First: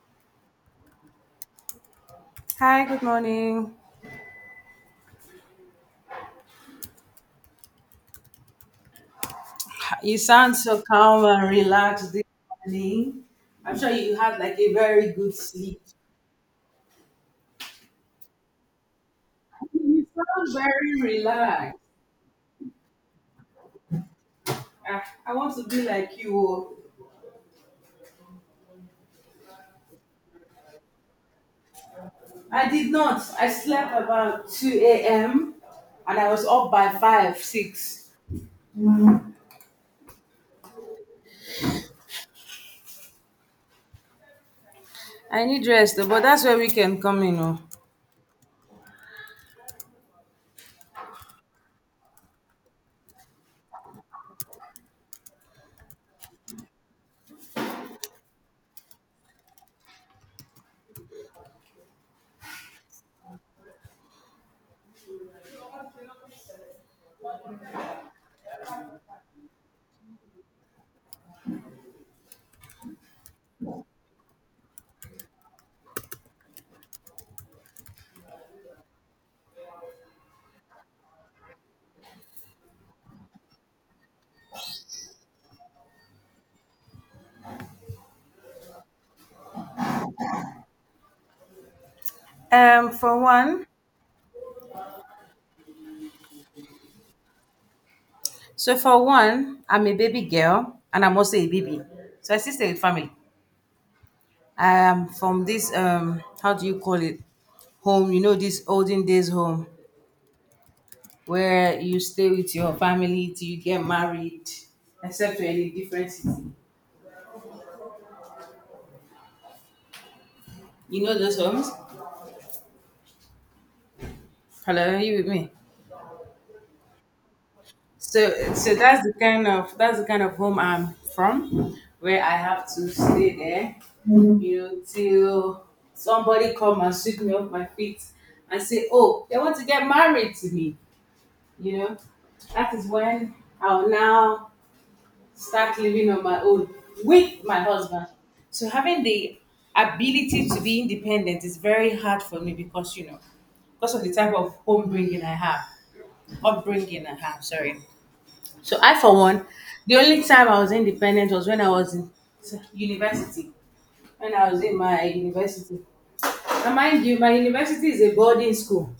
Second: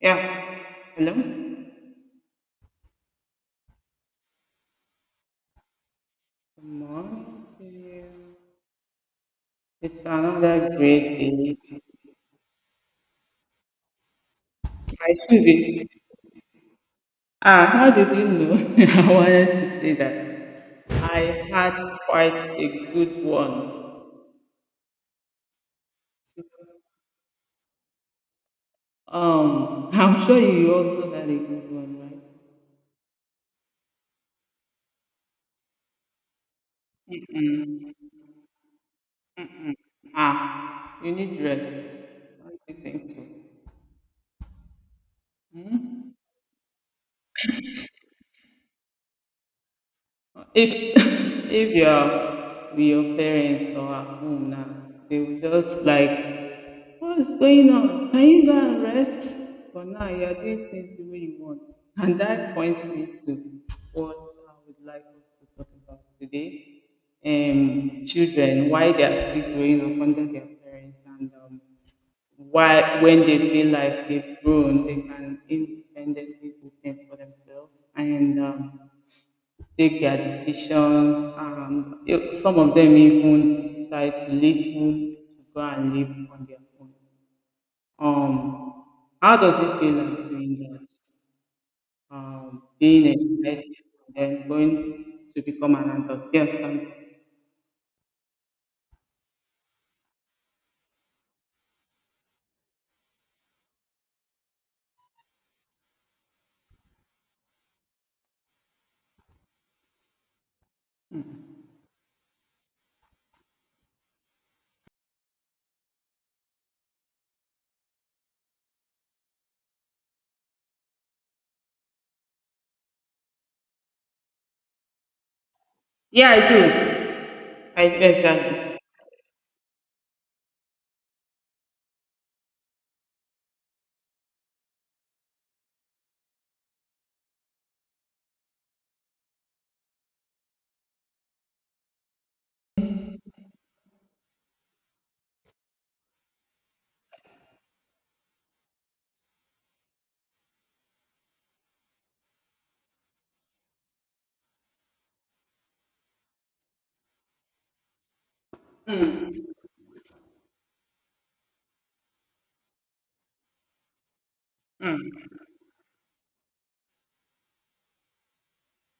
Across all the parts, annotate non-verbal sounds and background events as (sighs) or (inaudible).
Yeah. Hello. Good Hi, good morning. morning to you. It's You sound another so great calm and day. relaxed this morning. I'm sure you had like a very I good should sleep. be. Ah, how did you know? (laughs) I wanted to say You sound that very I had relaxed. quite a good one. Ah, I want to be like you. So, Oh, I'm sure you also had a good one, right? I did not. I slept about 2 a.m. and I was up by 5, Mm. 6. Ah, you need rest. I don't think so. I need rest, but that's where we can come in. Oh. If (laughs) if you're with your parents or at home now, they will just like what is going on? Can you go and rest? For now, you are doing things the way you want. And that points me to what I would like us to talk about today. Children, why they are still growing up under their parents, and why when they feel like they've grown, they can independently do things for themselves, and take their decisions. Some of them even decide to leave home to go and live on their own. Um, how does it feel like doing that? Um, Being for excited one, and then going to become an adult. Yeah, thank so for one, I'm a baby girl and I'm also a baby. So I still stay with family. I am from this how do you call it, home, you know, this olden days home you. Mm. where you stay with your family till you get married, except you're in a different city. You know those homes? Hello, are you with me? Yeah, I do. I do So exactly. that's the kind of, that's the kind of home I'm from, where I have to stay there, you know, till somebody come and sweep me off my feet and say, oh, they want to get married to me, you know, that is when I'll now start living on my own with my husband. So having the ability to be independent is very hard for me, because, you know, because of the type of home bringing I have, upbringing I have. Sorry. So I, for one, the only time I was independent was when I was in university. When I was in my Mm. university, and mind you, my university is a boarding school,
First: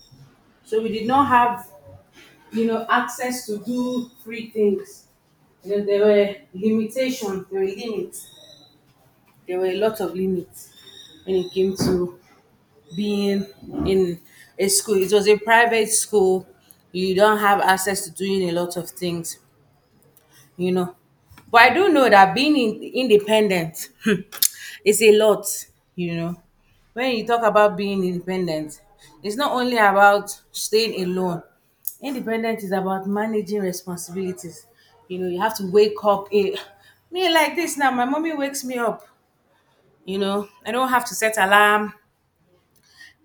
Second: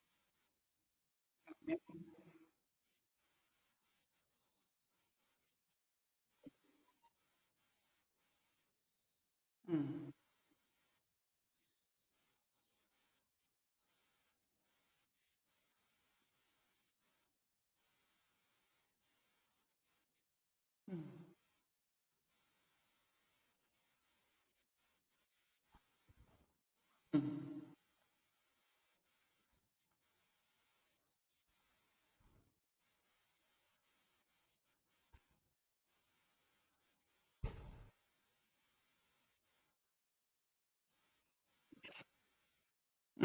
so we did not have, you know, access to do free things. You know, there were limitations, there were limits. There were a lot Mm. of limits when it came to being in a school. It was a private school. You don't have access to doing a lot of things, you know. But I do know that independent (laughs) is a lot, you know. When you talk Mm. about being independent, it's not only about staying alone. Independence is about managing responsibilities. You know, you have to wake up. A, me like this now. My mommy wakes me up, you know, I don't have to set alarm.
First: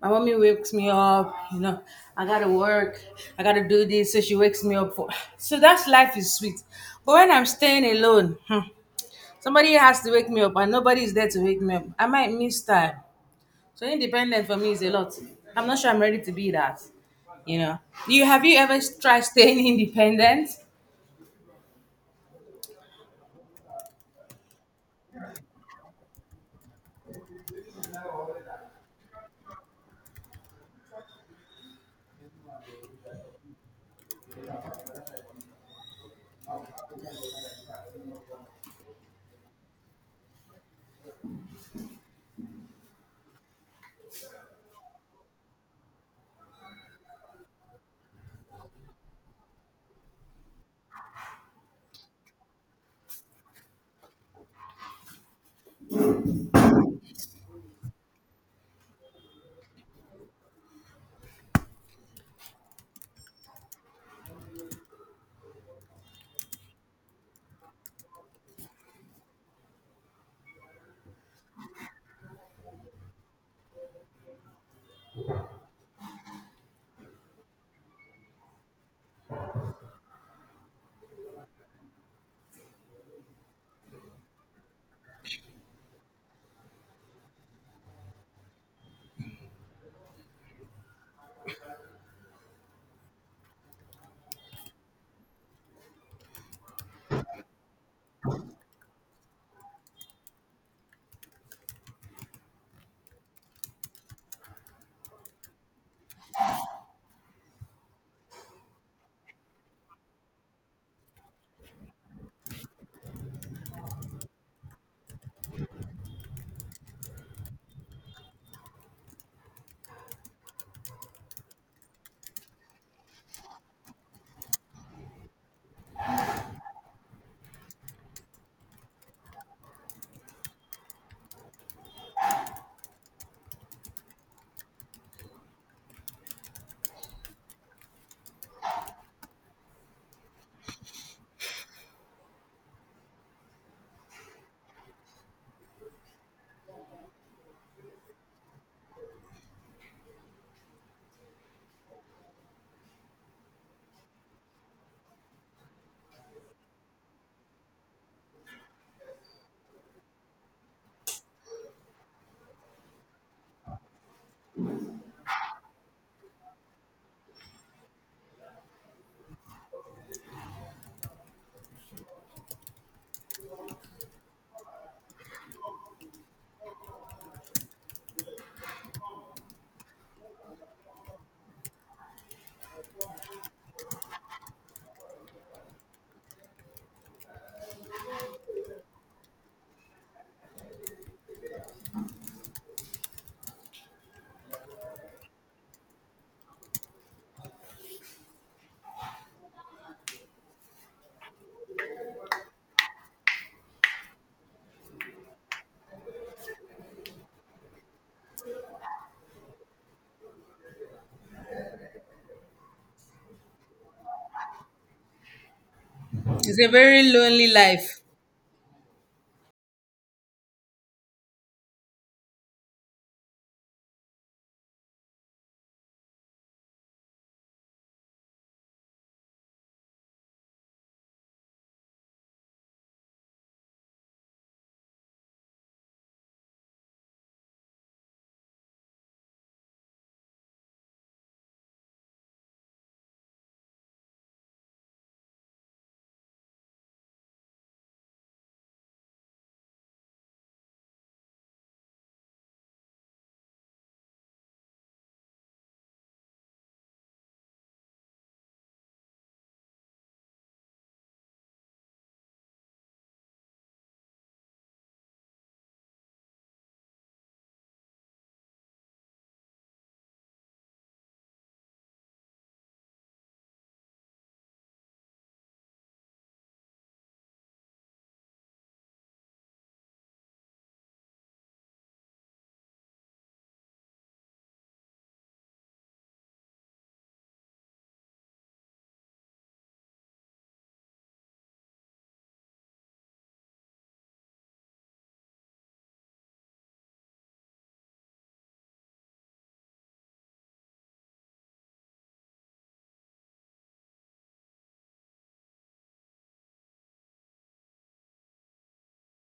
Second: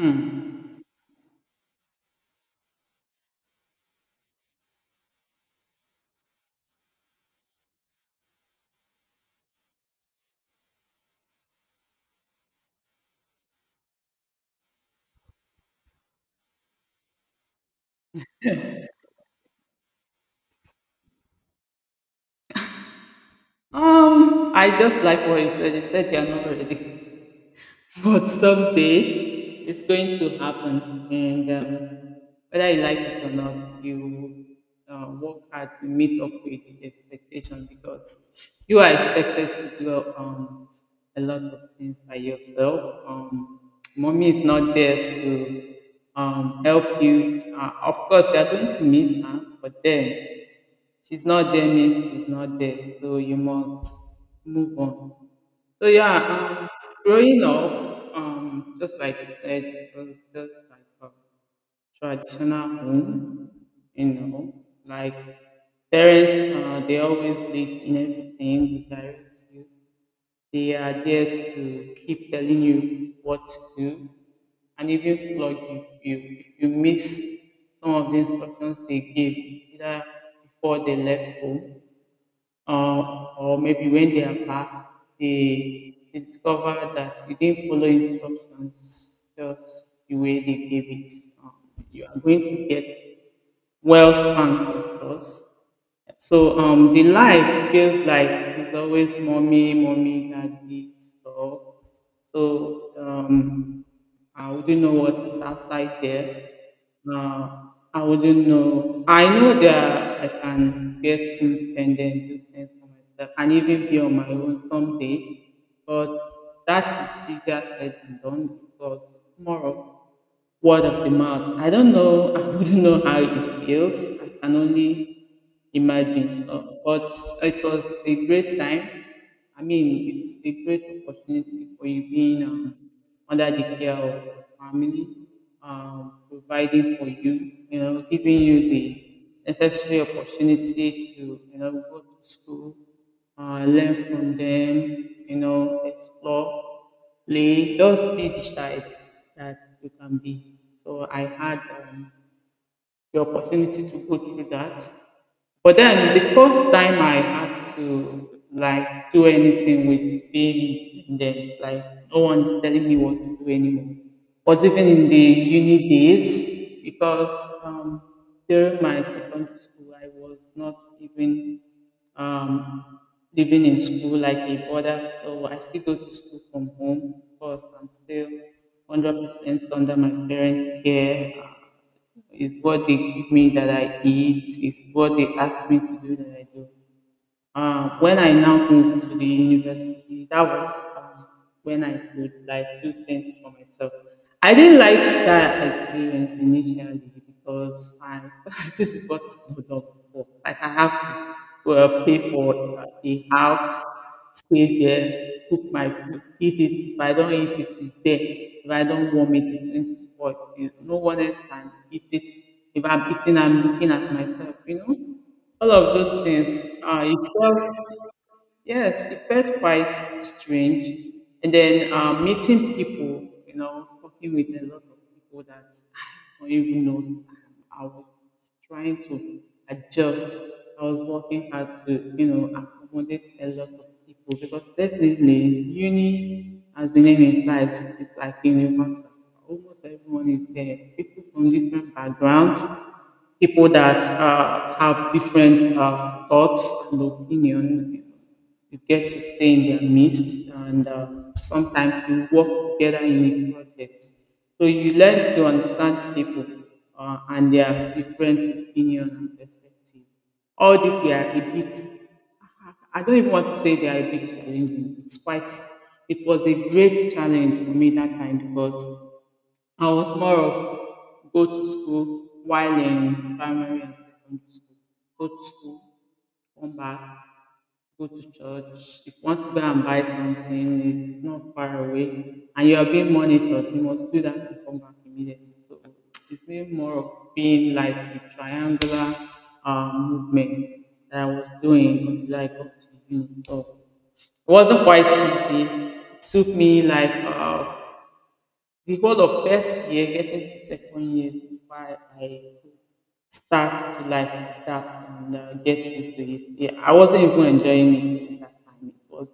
My mommy wakes me up, you know, I gotta work, I gotta do this, so she wakes me up for, so that's, life is sweet. But when I'm staying alone, hmm, somebody has to wake me up and nobody is there to wake me up, I might miss time. So independent for me is a lot. I'm not sure I'm ready to be that, you know. You ever tried staying (laughs) independent? I just like what you said. You said you are not ready, (laughs) but someday it's going to happen, and whether you like it or not, you work hard to meet up with the expectation because you are expected to do a lot of things by yourself. Mommy is not there to help you. Of course, you are going to miss her, but then she's not there means she's not there. So you must move on. So yeah, growing up, just like you said, it was just like a traditional home, you know, like parents, they always lead in everything, they direct you. They are there to keep telling you what to do, and even like if you miss some of the instructions they give, either before they left home, or maybe when they are back, they discover that you didn't follow instructions just the way they gave it. Um, you are going to get wealth and purpose. So the life feels like it's always mommy, mommy, daddy stuff. So I wouldn't know what is outside there. Uh, I wouldn't know. I know that I can get independent, do things for myself, and even be on my own someday. But that is easier said than done because more of word of the mouth. I don't know. (laughs) I wouldn't know how it feels. I can only imagine. So, but it was a great time. I mean, it's a great opportunity for you being under the care of your family, providing for you, you know, giving you the necessary opportunity to, you know, go to school, learn from them, you know, explore, just be the child that you can be. So I had the opportunity to go through that. But then the first time I had to like do anything with being independent, like no one is telling me what to do anymore, was even in the uni days because um, during my secondary school I was not even um, living in school like a brother, so I still go to school from home because I'm still 100% under my parents' care. It's what they give me that I eat. It's what they ask me to do that I do. When I now moved to the university, that was when I could like do things for myself. I didn't like that experience initially because I (laughs) this is what I've done before. Like I have to pay for a house, stay there, cook my food, eat it. If I don't eat it, it's there. If I don't warm it, it's going to spoil. You- No one else can eat it. If I'm eating, I'm looking at myself, you know. All of those It's a things, very it lonely felt. life. Yes, it felt quite strange. And then meeting people, you know, talking with a lot of people that I don't even know. I was trying to adjust. I was working hard to, you know, accommodate a lot of people because definitely uni, as the name implies, is like universal. Almost everyone is there. People from different backgrounds, people that have different thoughts and opinion, you get to stay in their midst, and sometimes you work together in a project. So you learn to understand people, and their different opinion and perspective. All these were a bit, I don't even want to say they are a bit challenging. It's quite, it was a great challenge for me that time because I was more of go to school while in primary and secondary school. Go to school, come back, go to church. If you want to go and buy something, it's not far away, and you are being monitored, you must do that and come back immediately. So it's been more of being like a triangular movement that I was doing until I got to uni. So it wasn't quite easy. It took me like the whole of first year getting to second year is why I start to like adapt and get used to it. Yeah, I wasn't even enjoying it at that time. It was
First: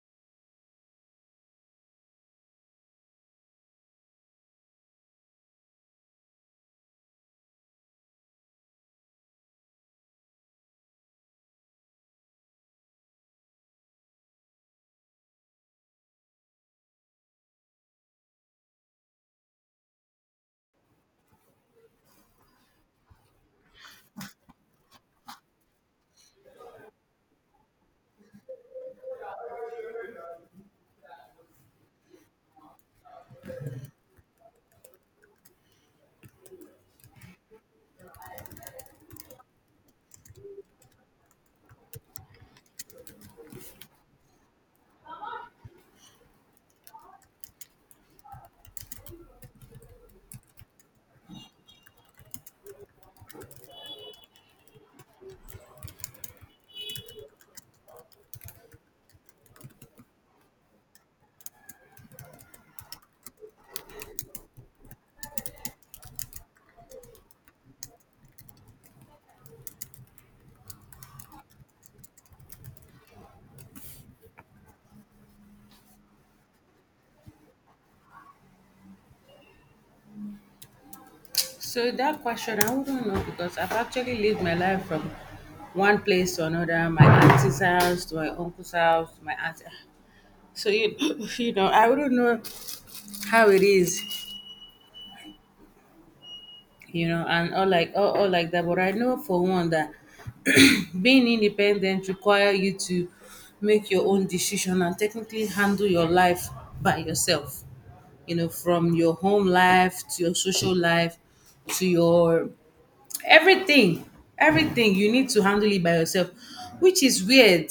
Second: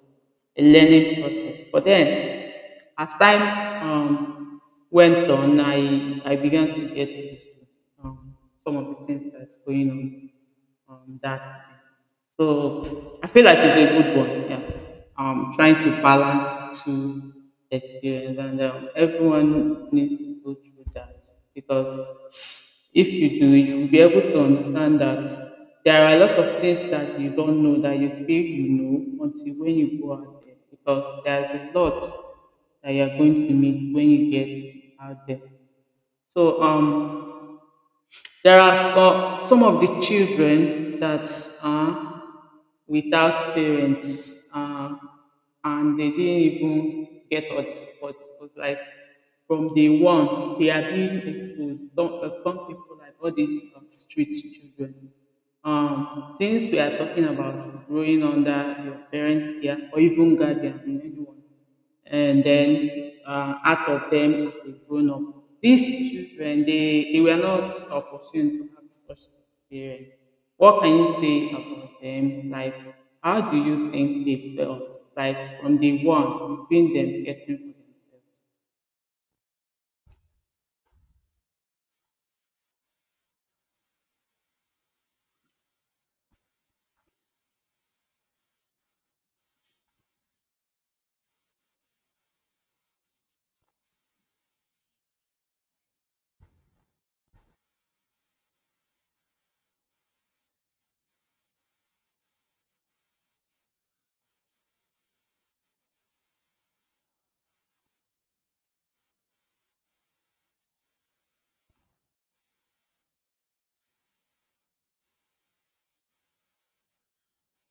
a learning process. But then, as time went on, I began to get used to um, some of the things that's going on. That so I feel like it's a good one. Yeah, trying to balance two experience, and everyone needs to go through that because if you do, you will be able to understand that there are a lot of things that you don't know that you feel you know until when you go out there because there's a lot that you are going to meet when you get out there. So there are some of the children that are without parents, and they didn't even get us, but it was like from day one they are being exposed. Some people like all these street children. Since we are talking about growing under your parents' care or even guardian, you know, anyone, and then out of them as a grown up, these children they were not opportune to have such experience. What can you say about them? Like, how do you think they felt? Like from the one between them getting So that question, I wouldn't know, because I've actually lived my life from one place to another, my auntie's house to my uncle's house, my aunt. So you, (laughs) you know, I wouldn't know how it is, you know, and all like all like that. But I know for one that (clears throat) being independent require you to make your own decision and technically handle your life by yourself, you know, from your home life to your social life to your everything. Everything you need to handle it by yourself, which is weird,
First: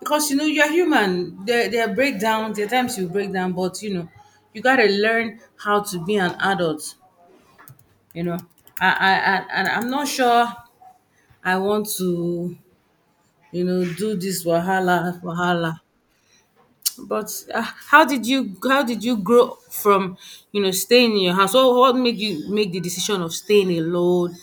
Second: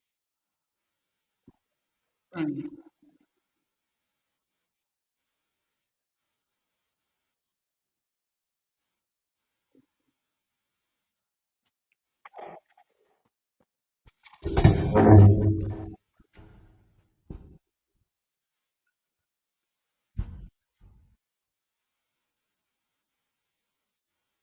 because, you know, you're human, there are for breakdowns, there are themselves. times you break down, but you know, you got to learn how to be an adult, you know. I i, I and I'm not sure I want to, you know, do this wahala wahala. But how did you grow from, you know, staying in your house? Or what made you make the decision of staying alone,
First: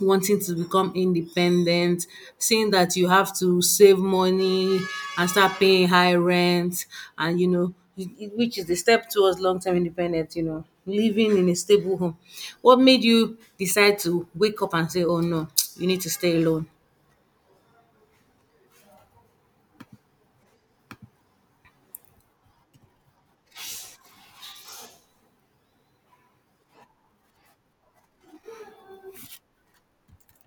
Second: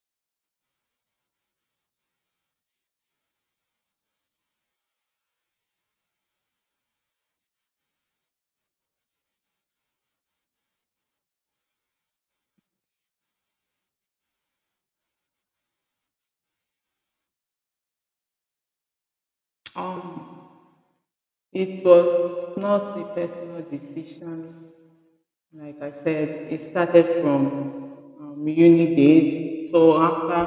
wanting to become independent, seeing that you have to save money and start paying high rent, and you know, which is the step towards long term independence, you know, living in a stable home. What made you decide to wake up and say, oh no, (tsk) you need to stay alone? Um, it was not a personal decision. Like I said, it started from uni days. So after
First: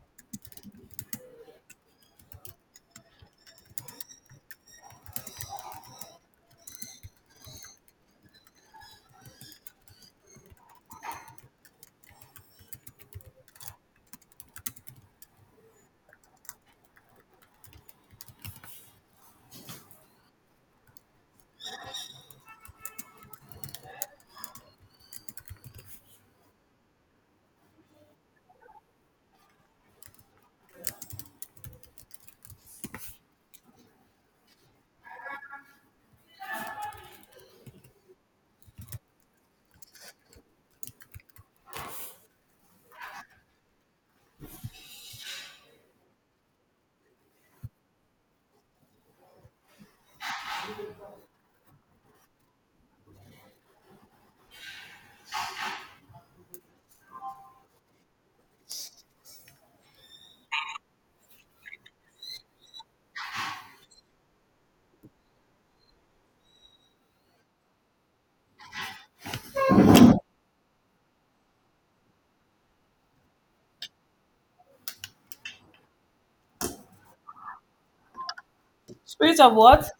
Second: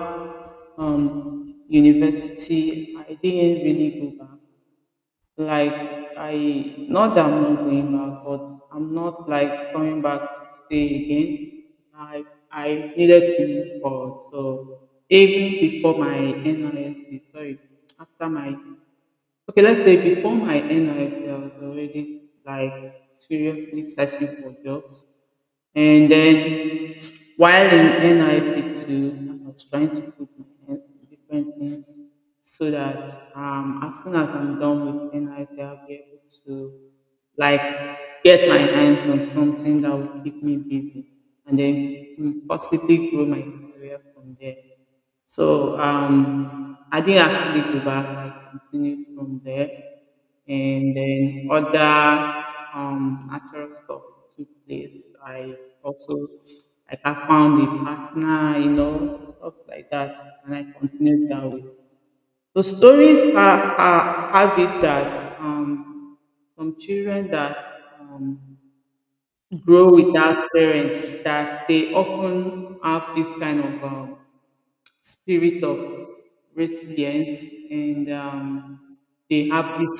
university, I didn't really go back. Like I, not that I'm not going back, but I'm not like coming back to stay again. I I needed to move forward. So even before my NISC, sorry, after my okay, let's say before my NISC, ISC, I was already like seriously searching for jobs, and then while in NIC two, I was trying to put my hands on different things so that as soon as I'm done with NIC, I'll be able to like get my hands on something that will keep me busy, and then possibly grow my career from there. So I didn't actually go back. I continued from there, and then other natural stuff took place. I also like I found a partner, you know, stuff like that, and I continued that way. So stories are have it that some children that um, grow without parents, that they often have this kind of spirit of resilience, and Spirit they of have what? this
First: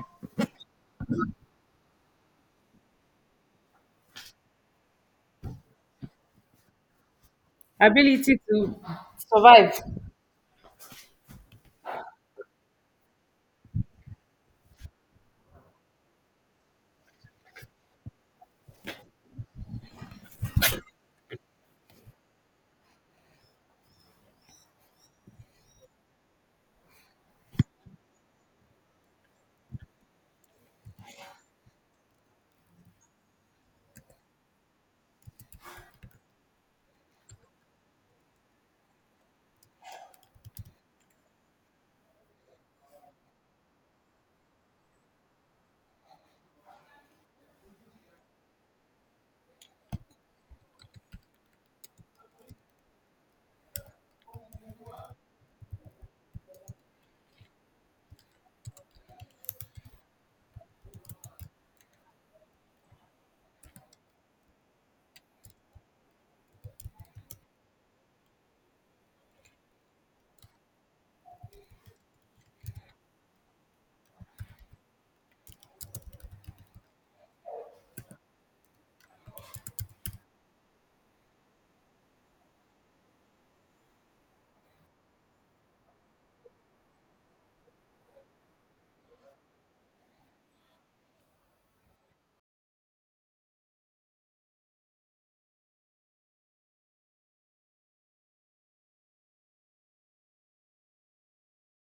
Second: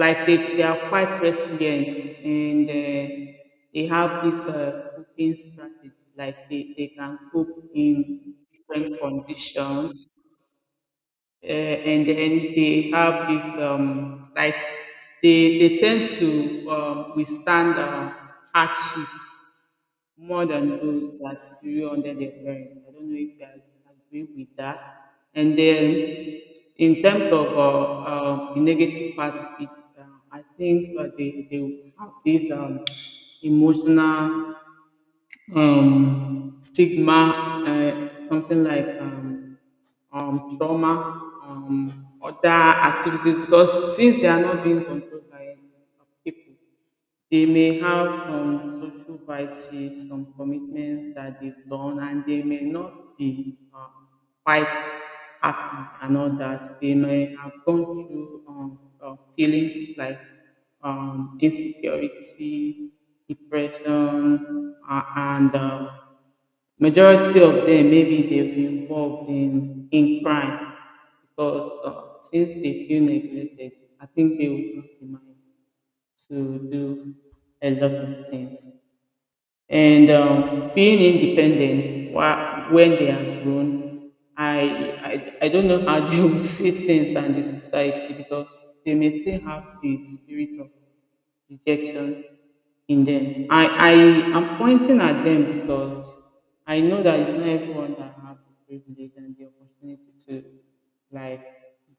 like they are quite resilient, and they have this coping strategy, like they can cope in Ability to different survive. conditions, and then they have this like they tend to withstand hardship more than those that grew under their parents. I don't know if I agree with that. And then, in terms of the negative part of it, uh, I think they have this emotional stigma, something like trauma, other activities, because since they are not being controlled by people, they may have some social vices, some commitments that they've done, and they may not be quite happy and all that. They may have gone through feelings like insecurity, depression, and majority of them maybe they've been involved in crime because since they feel neglected, I think they will not be mindful to do a lot of things. And being independent while, when they are grown, I, I don't know how (laughs) they will see things and the society because they may still have the spirit of rejection in them. I am pointing at them because I know that it's not everyone that have the privilege and the opportunity to like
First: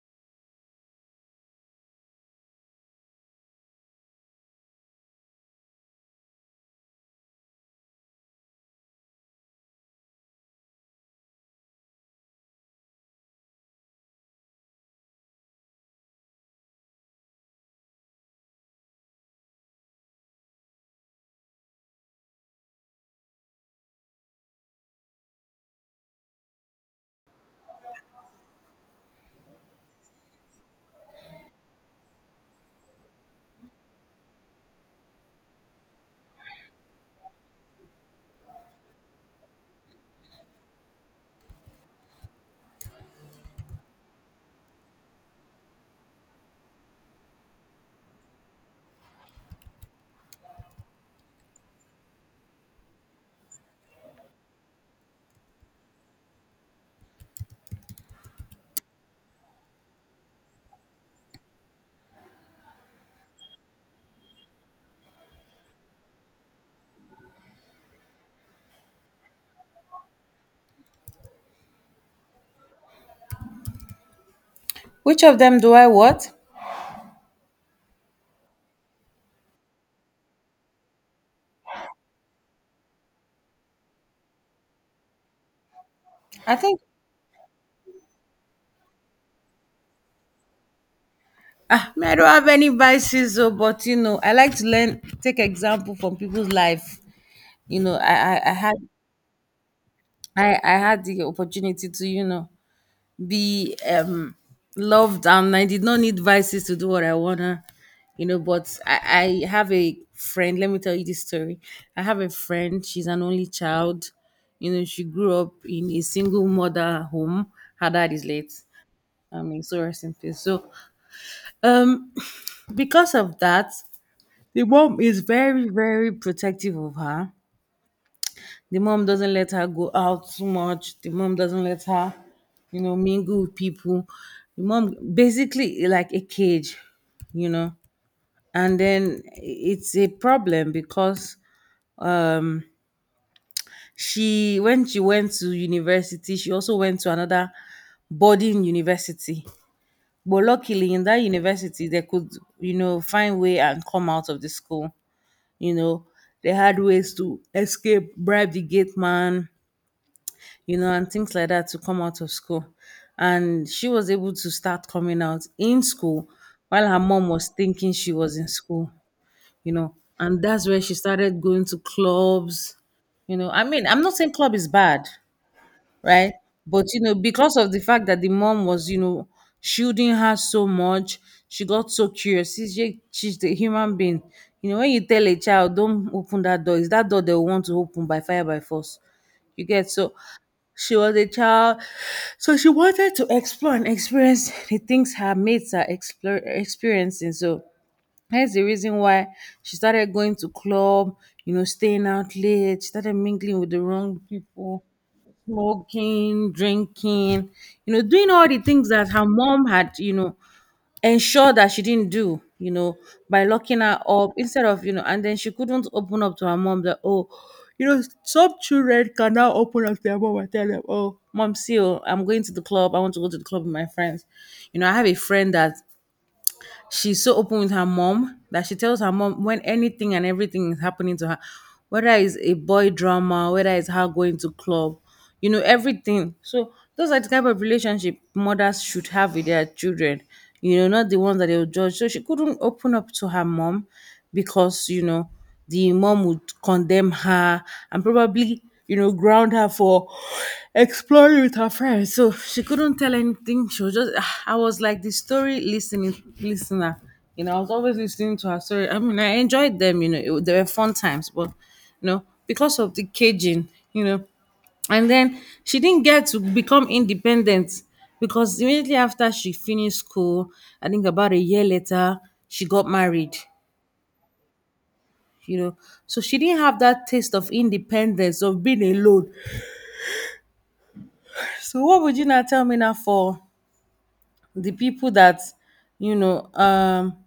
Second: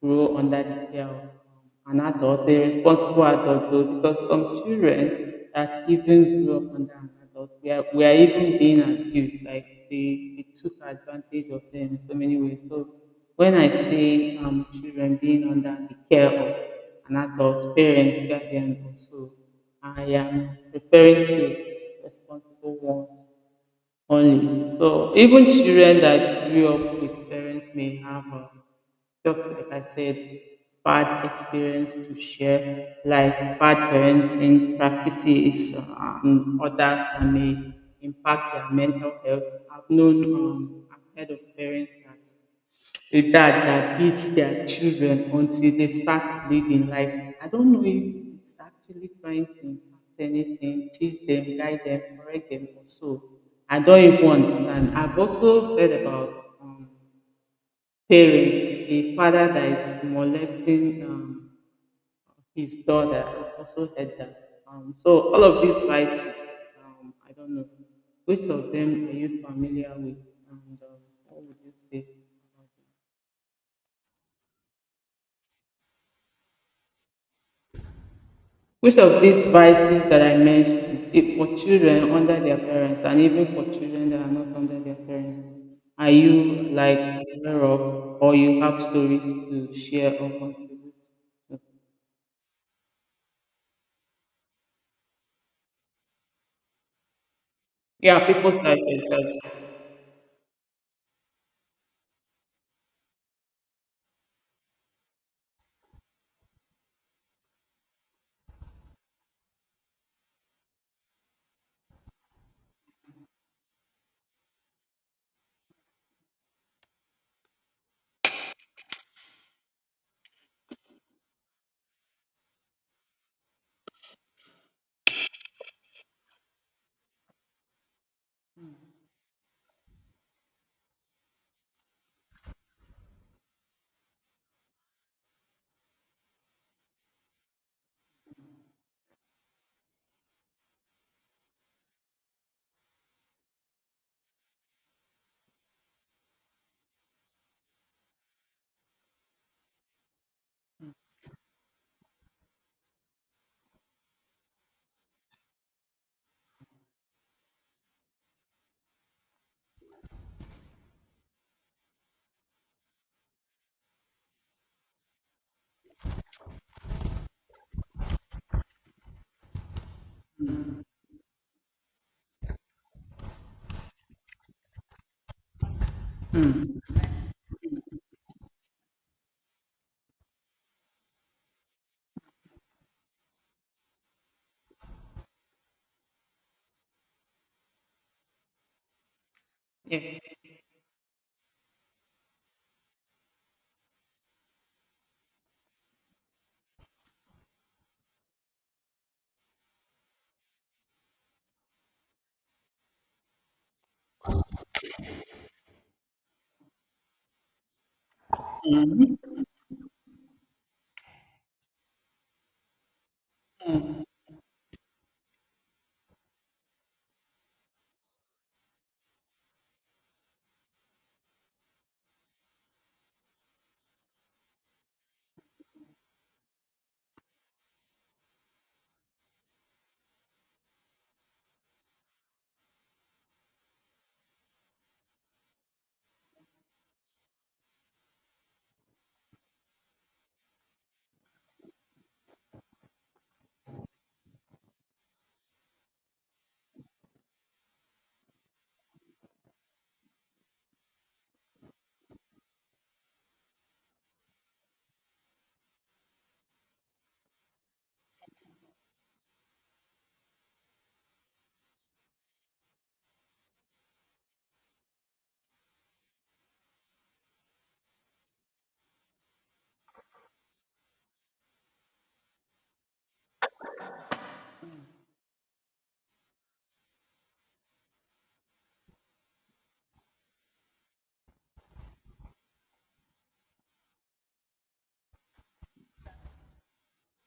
grow under the care of an adult, a responsible adult though, because some children that even grew up under an adult, we are even being abused, like they took advantage of them in so many ways. So when I see children being under the care of an adult, parents, guardian, also, I am referring to responsible ones only. So even children that grew up with parents may have, just like I said, bad experience to share, like bad parenting practices and others that may impact their mental health. I've known, I've heard of parents that a dad that beats their children until they start bleeding. Like, I don't know if it's actually trying to impact anything, teach them, guide them, correct them, or so. I don't even understand. I've also heard about um, parents, a father that is molesting his daughter. I've also heard that. So, all of these vices, I don't know. Which of them are you familiar with? And what would you say? Which of them do I what? Which of these vices that I mentioned, if for children under their parents and even for children that are not under their parents, are I you think, aware of or you have stories to share or contribute to? ah, me, I don't have any biases, oh, but you know, I like to learn, take example from people's life. You know, Yeah, I people's had, life is that. I had the opportunity to, you know, be loved, and I did not need vices to do what I wanna, you know. But I have a friend. Let me tell you this story. I have a friend. She's an only child. You know, she grew up in a single mother home. Her dad is late. I mean, so rest in peace. So, um, (sighs) (sniffs) because of that, the mom is very protective of her. The mom doesn't let her go out too much. The mom doesn't let her, you know, mingle with people. The mom basically like a cage, you know. And then it's a problem because um she when she went to university, she also went to another boarding university. But luckily in that university they could, you know, find way and come out of the school. You know, they had ways to escape, bribe the gate man, you know, and things like that to come out of school. And she was able to start coming out in school while her mom was thinking she was in school, you know. And that's where she started going to clubs, you know. I mean, I'm not saying club is bad, right? But, you know, because of the fact that the mom was, you know, shielding her so much, she got so curious. She's the human being. You know, when you tell a child, don't open that door, is that door they want to open by fire, by force. You get so, Yes. she was a child, so she wanted to explore and experience the things her mates are experiencing. So that's the reason why she started going to club, you know, staying out late. She started mingling with the wrong people, smoking, drinking, you know, doing all the things that Mhm. her mom had, you know, ensure that she didn't do, you know, by locking her up instead of, you know. And then she couldn't open up to her mom that, oh, you know, some children can now open up to their mom and tell them, oh, mom, see, oh, I'm going to the club. I want to go to the club with my friends. You know, I have a friend that she's so open with her mom that she tells her mom when anything and everything is happening to her, whether it's a boy drama, whether it's her going to club, you know, everything. So those are the type of relationship mothers should have with their children, you know, not the ones that they'll judge. So she couldn't open up to her mom because, you know, the mom would condemn her and probably, you know, ground her for exploring with her friends. So she couldn't tell anything, she was just, I was like the story listening listener, you know, I was always listening to her story. I mean, I enjoyed them, you know. They were fun times, but you know, because of the caging, you know, and then she didn't get to become independent, because immediately after she finished school, I think about a year later, she got married, you know. So she didn't have that taste of independence, of being alone. So what would you now tell me now for the people that, you know,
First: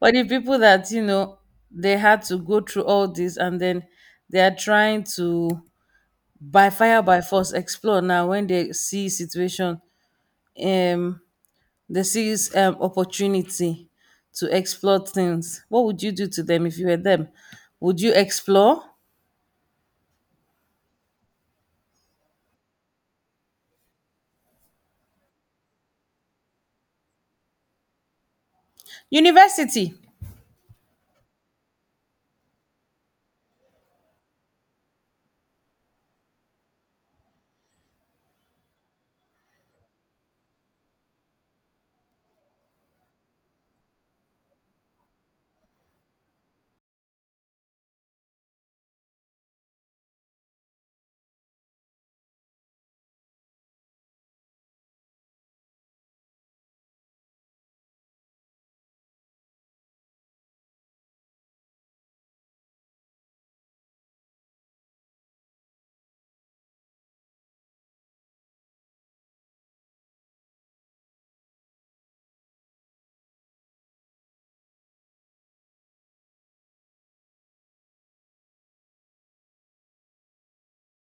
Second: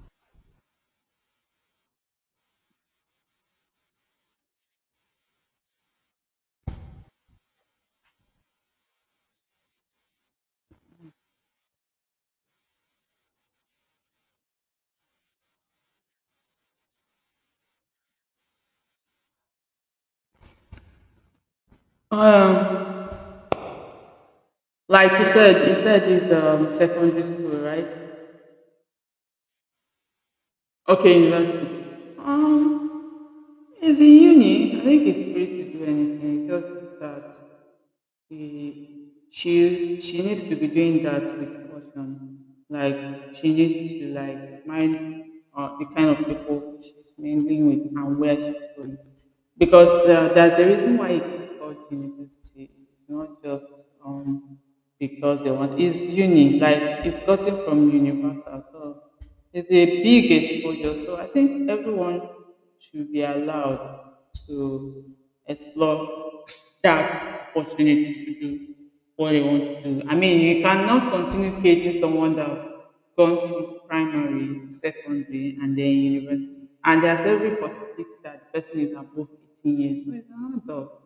or the people that, you know, they had to go through all this and then they are trying to by fire by force explore now when they see situation, um, they see opportunity to explore things. What would you do to them if you were them? Would you explore? Um, like you said it's secondary school, right? University. Okay, university. Um, It's in uni. I think it's free to do anything. Just that he, she needs to be doing that with caution. Like she needs to like mind the kind of people she's mingling with and where she's going. Because that's the reason why it is called university. It's not just because they want. It's uni. Like it's gotten from universal. So it's a big exposure. So I think everyone should be allowed to explore that opportunity to do what they want to do. I mean, you cannot continue caging someone that gone through primary, secondary, and then university. And there's every possibility that the person is above 18 years. But it's an adult.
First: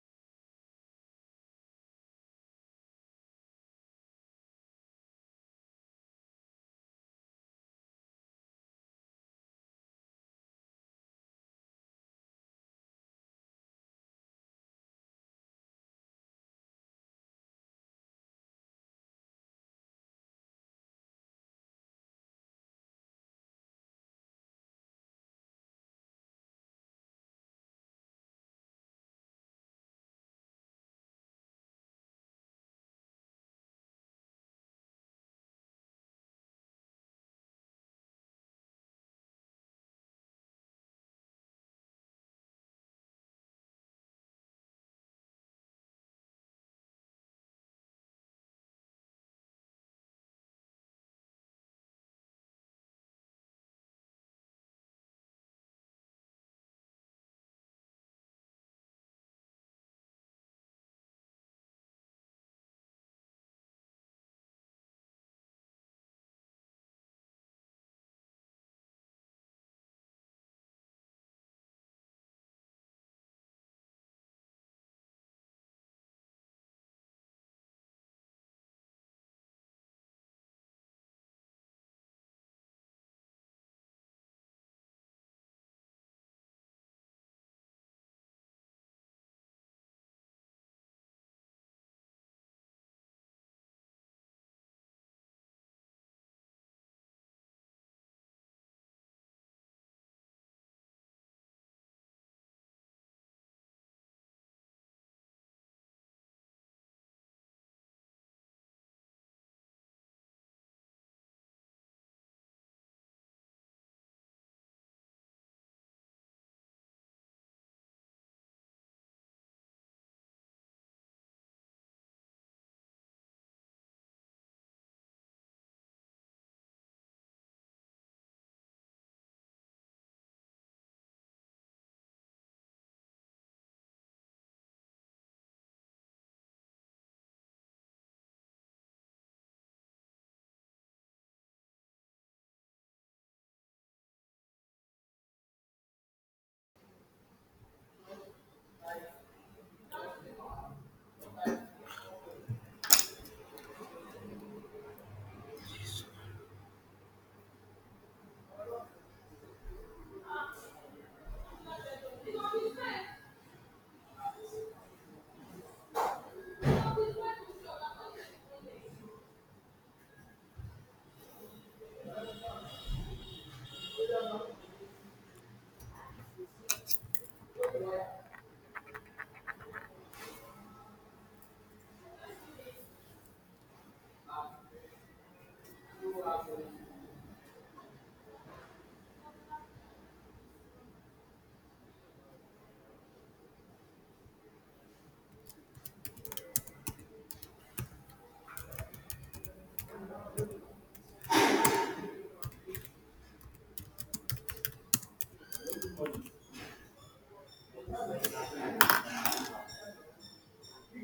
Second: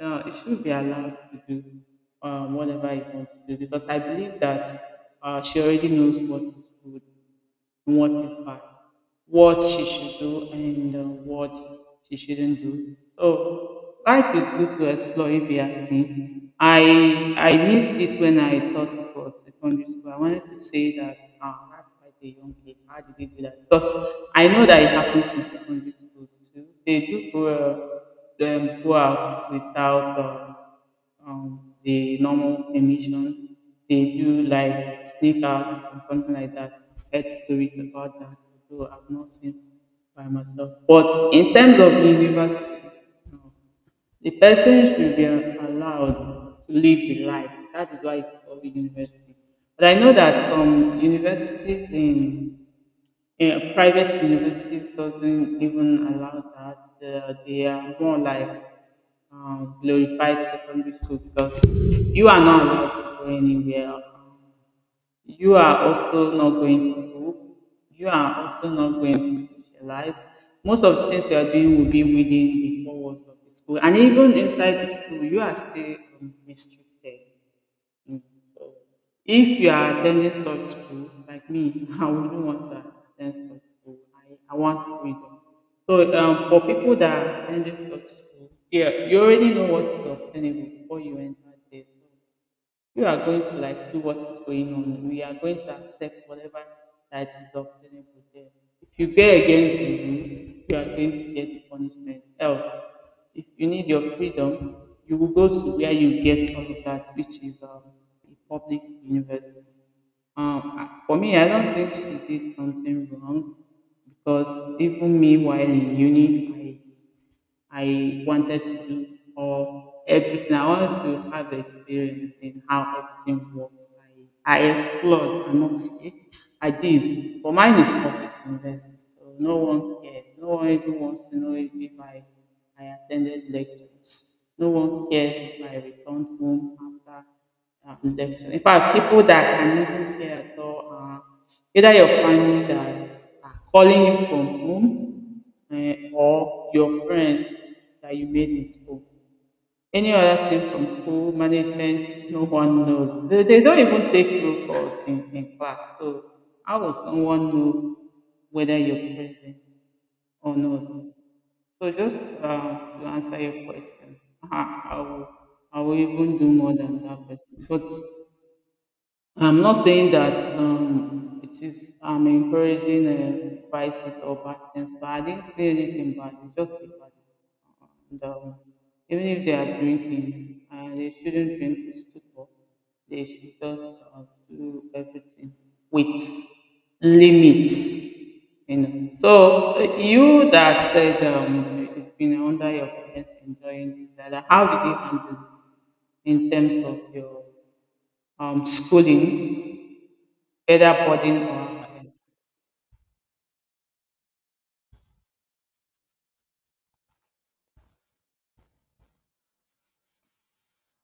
It should be allowed to do whatever it wants to do because I believe that she already knows what is good what is bad, what she should do, and what she shouldn't do. So life is good to explore if you ask me. I missed it when I thought it was secondary school. I wanted to say that that's quite a young age. How did they do that? Because I know that it happens in secondary schools. They do go out without the normal permission. They do like sneak out or something like that. Heard stories about that, though I've not seen by myself. But in terms of university, no. The person should be allowed to live the life. That is why it's called university. But I know that some universities in yeah, private universities doesn't even allow that. They are more like glorified secondary school because you are not allowed to go anywhere. You are also not going to go. You are also not going to socialize. Most of the things you are doing will be within the four walls of the school, and even inside the school, you are still restricted. Mm. So if you are attending such school like me, (laughs) I wouldn't want to attend such school. I want freedom. So for people that are attending such school, yeah, you already know what is obtainable before you enter there. So, you are going to like do what is going on. We are going to accept whatever that is obtainable there. If you go against the rule, you are going to get the punishment. Else, if you need your freedom, you will go to where you get all of that, which is a public university. I- for me, I don't think she did something wrong because even me while in uni, I wanted to do or everything. I wanted to have experience in how everything works. I explored, I must say. I did. But mine is public university, so no one cares. No one even wants to know if I attended lectures. No one cares if I returned home after rejection. In fact, people that can even care at all are either your family that are calling you from home eh, or your friends that you made in school. Any other thing from school management, no one knows. They don't even take roll calls in class. So how will someone know whether you're present or not? So just to answer your question, (laughs) I I will, I will even do more than that person. But I'm not saying that it is I'm encouraging vices or bad things, but I didn't see anything bad. It's just a bad. And, even if they are drinking, they shouldn't drink to stupor. They should just do everything with limits. You know. So you that said it's been under your parents enjoying this, that how did you handle it in terms of your schooling, whether boarding or.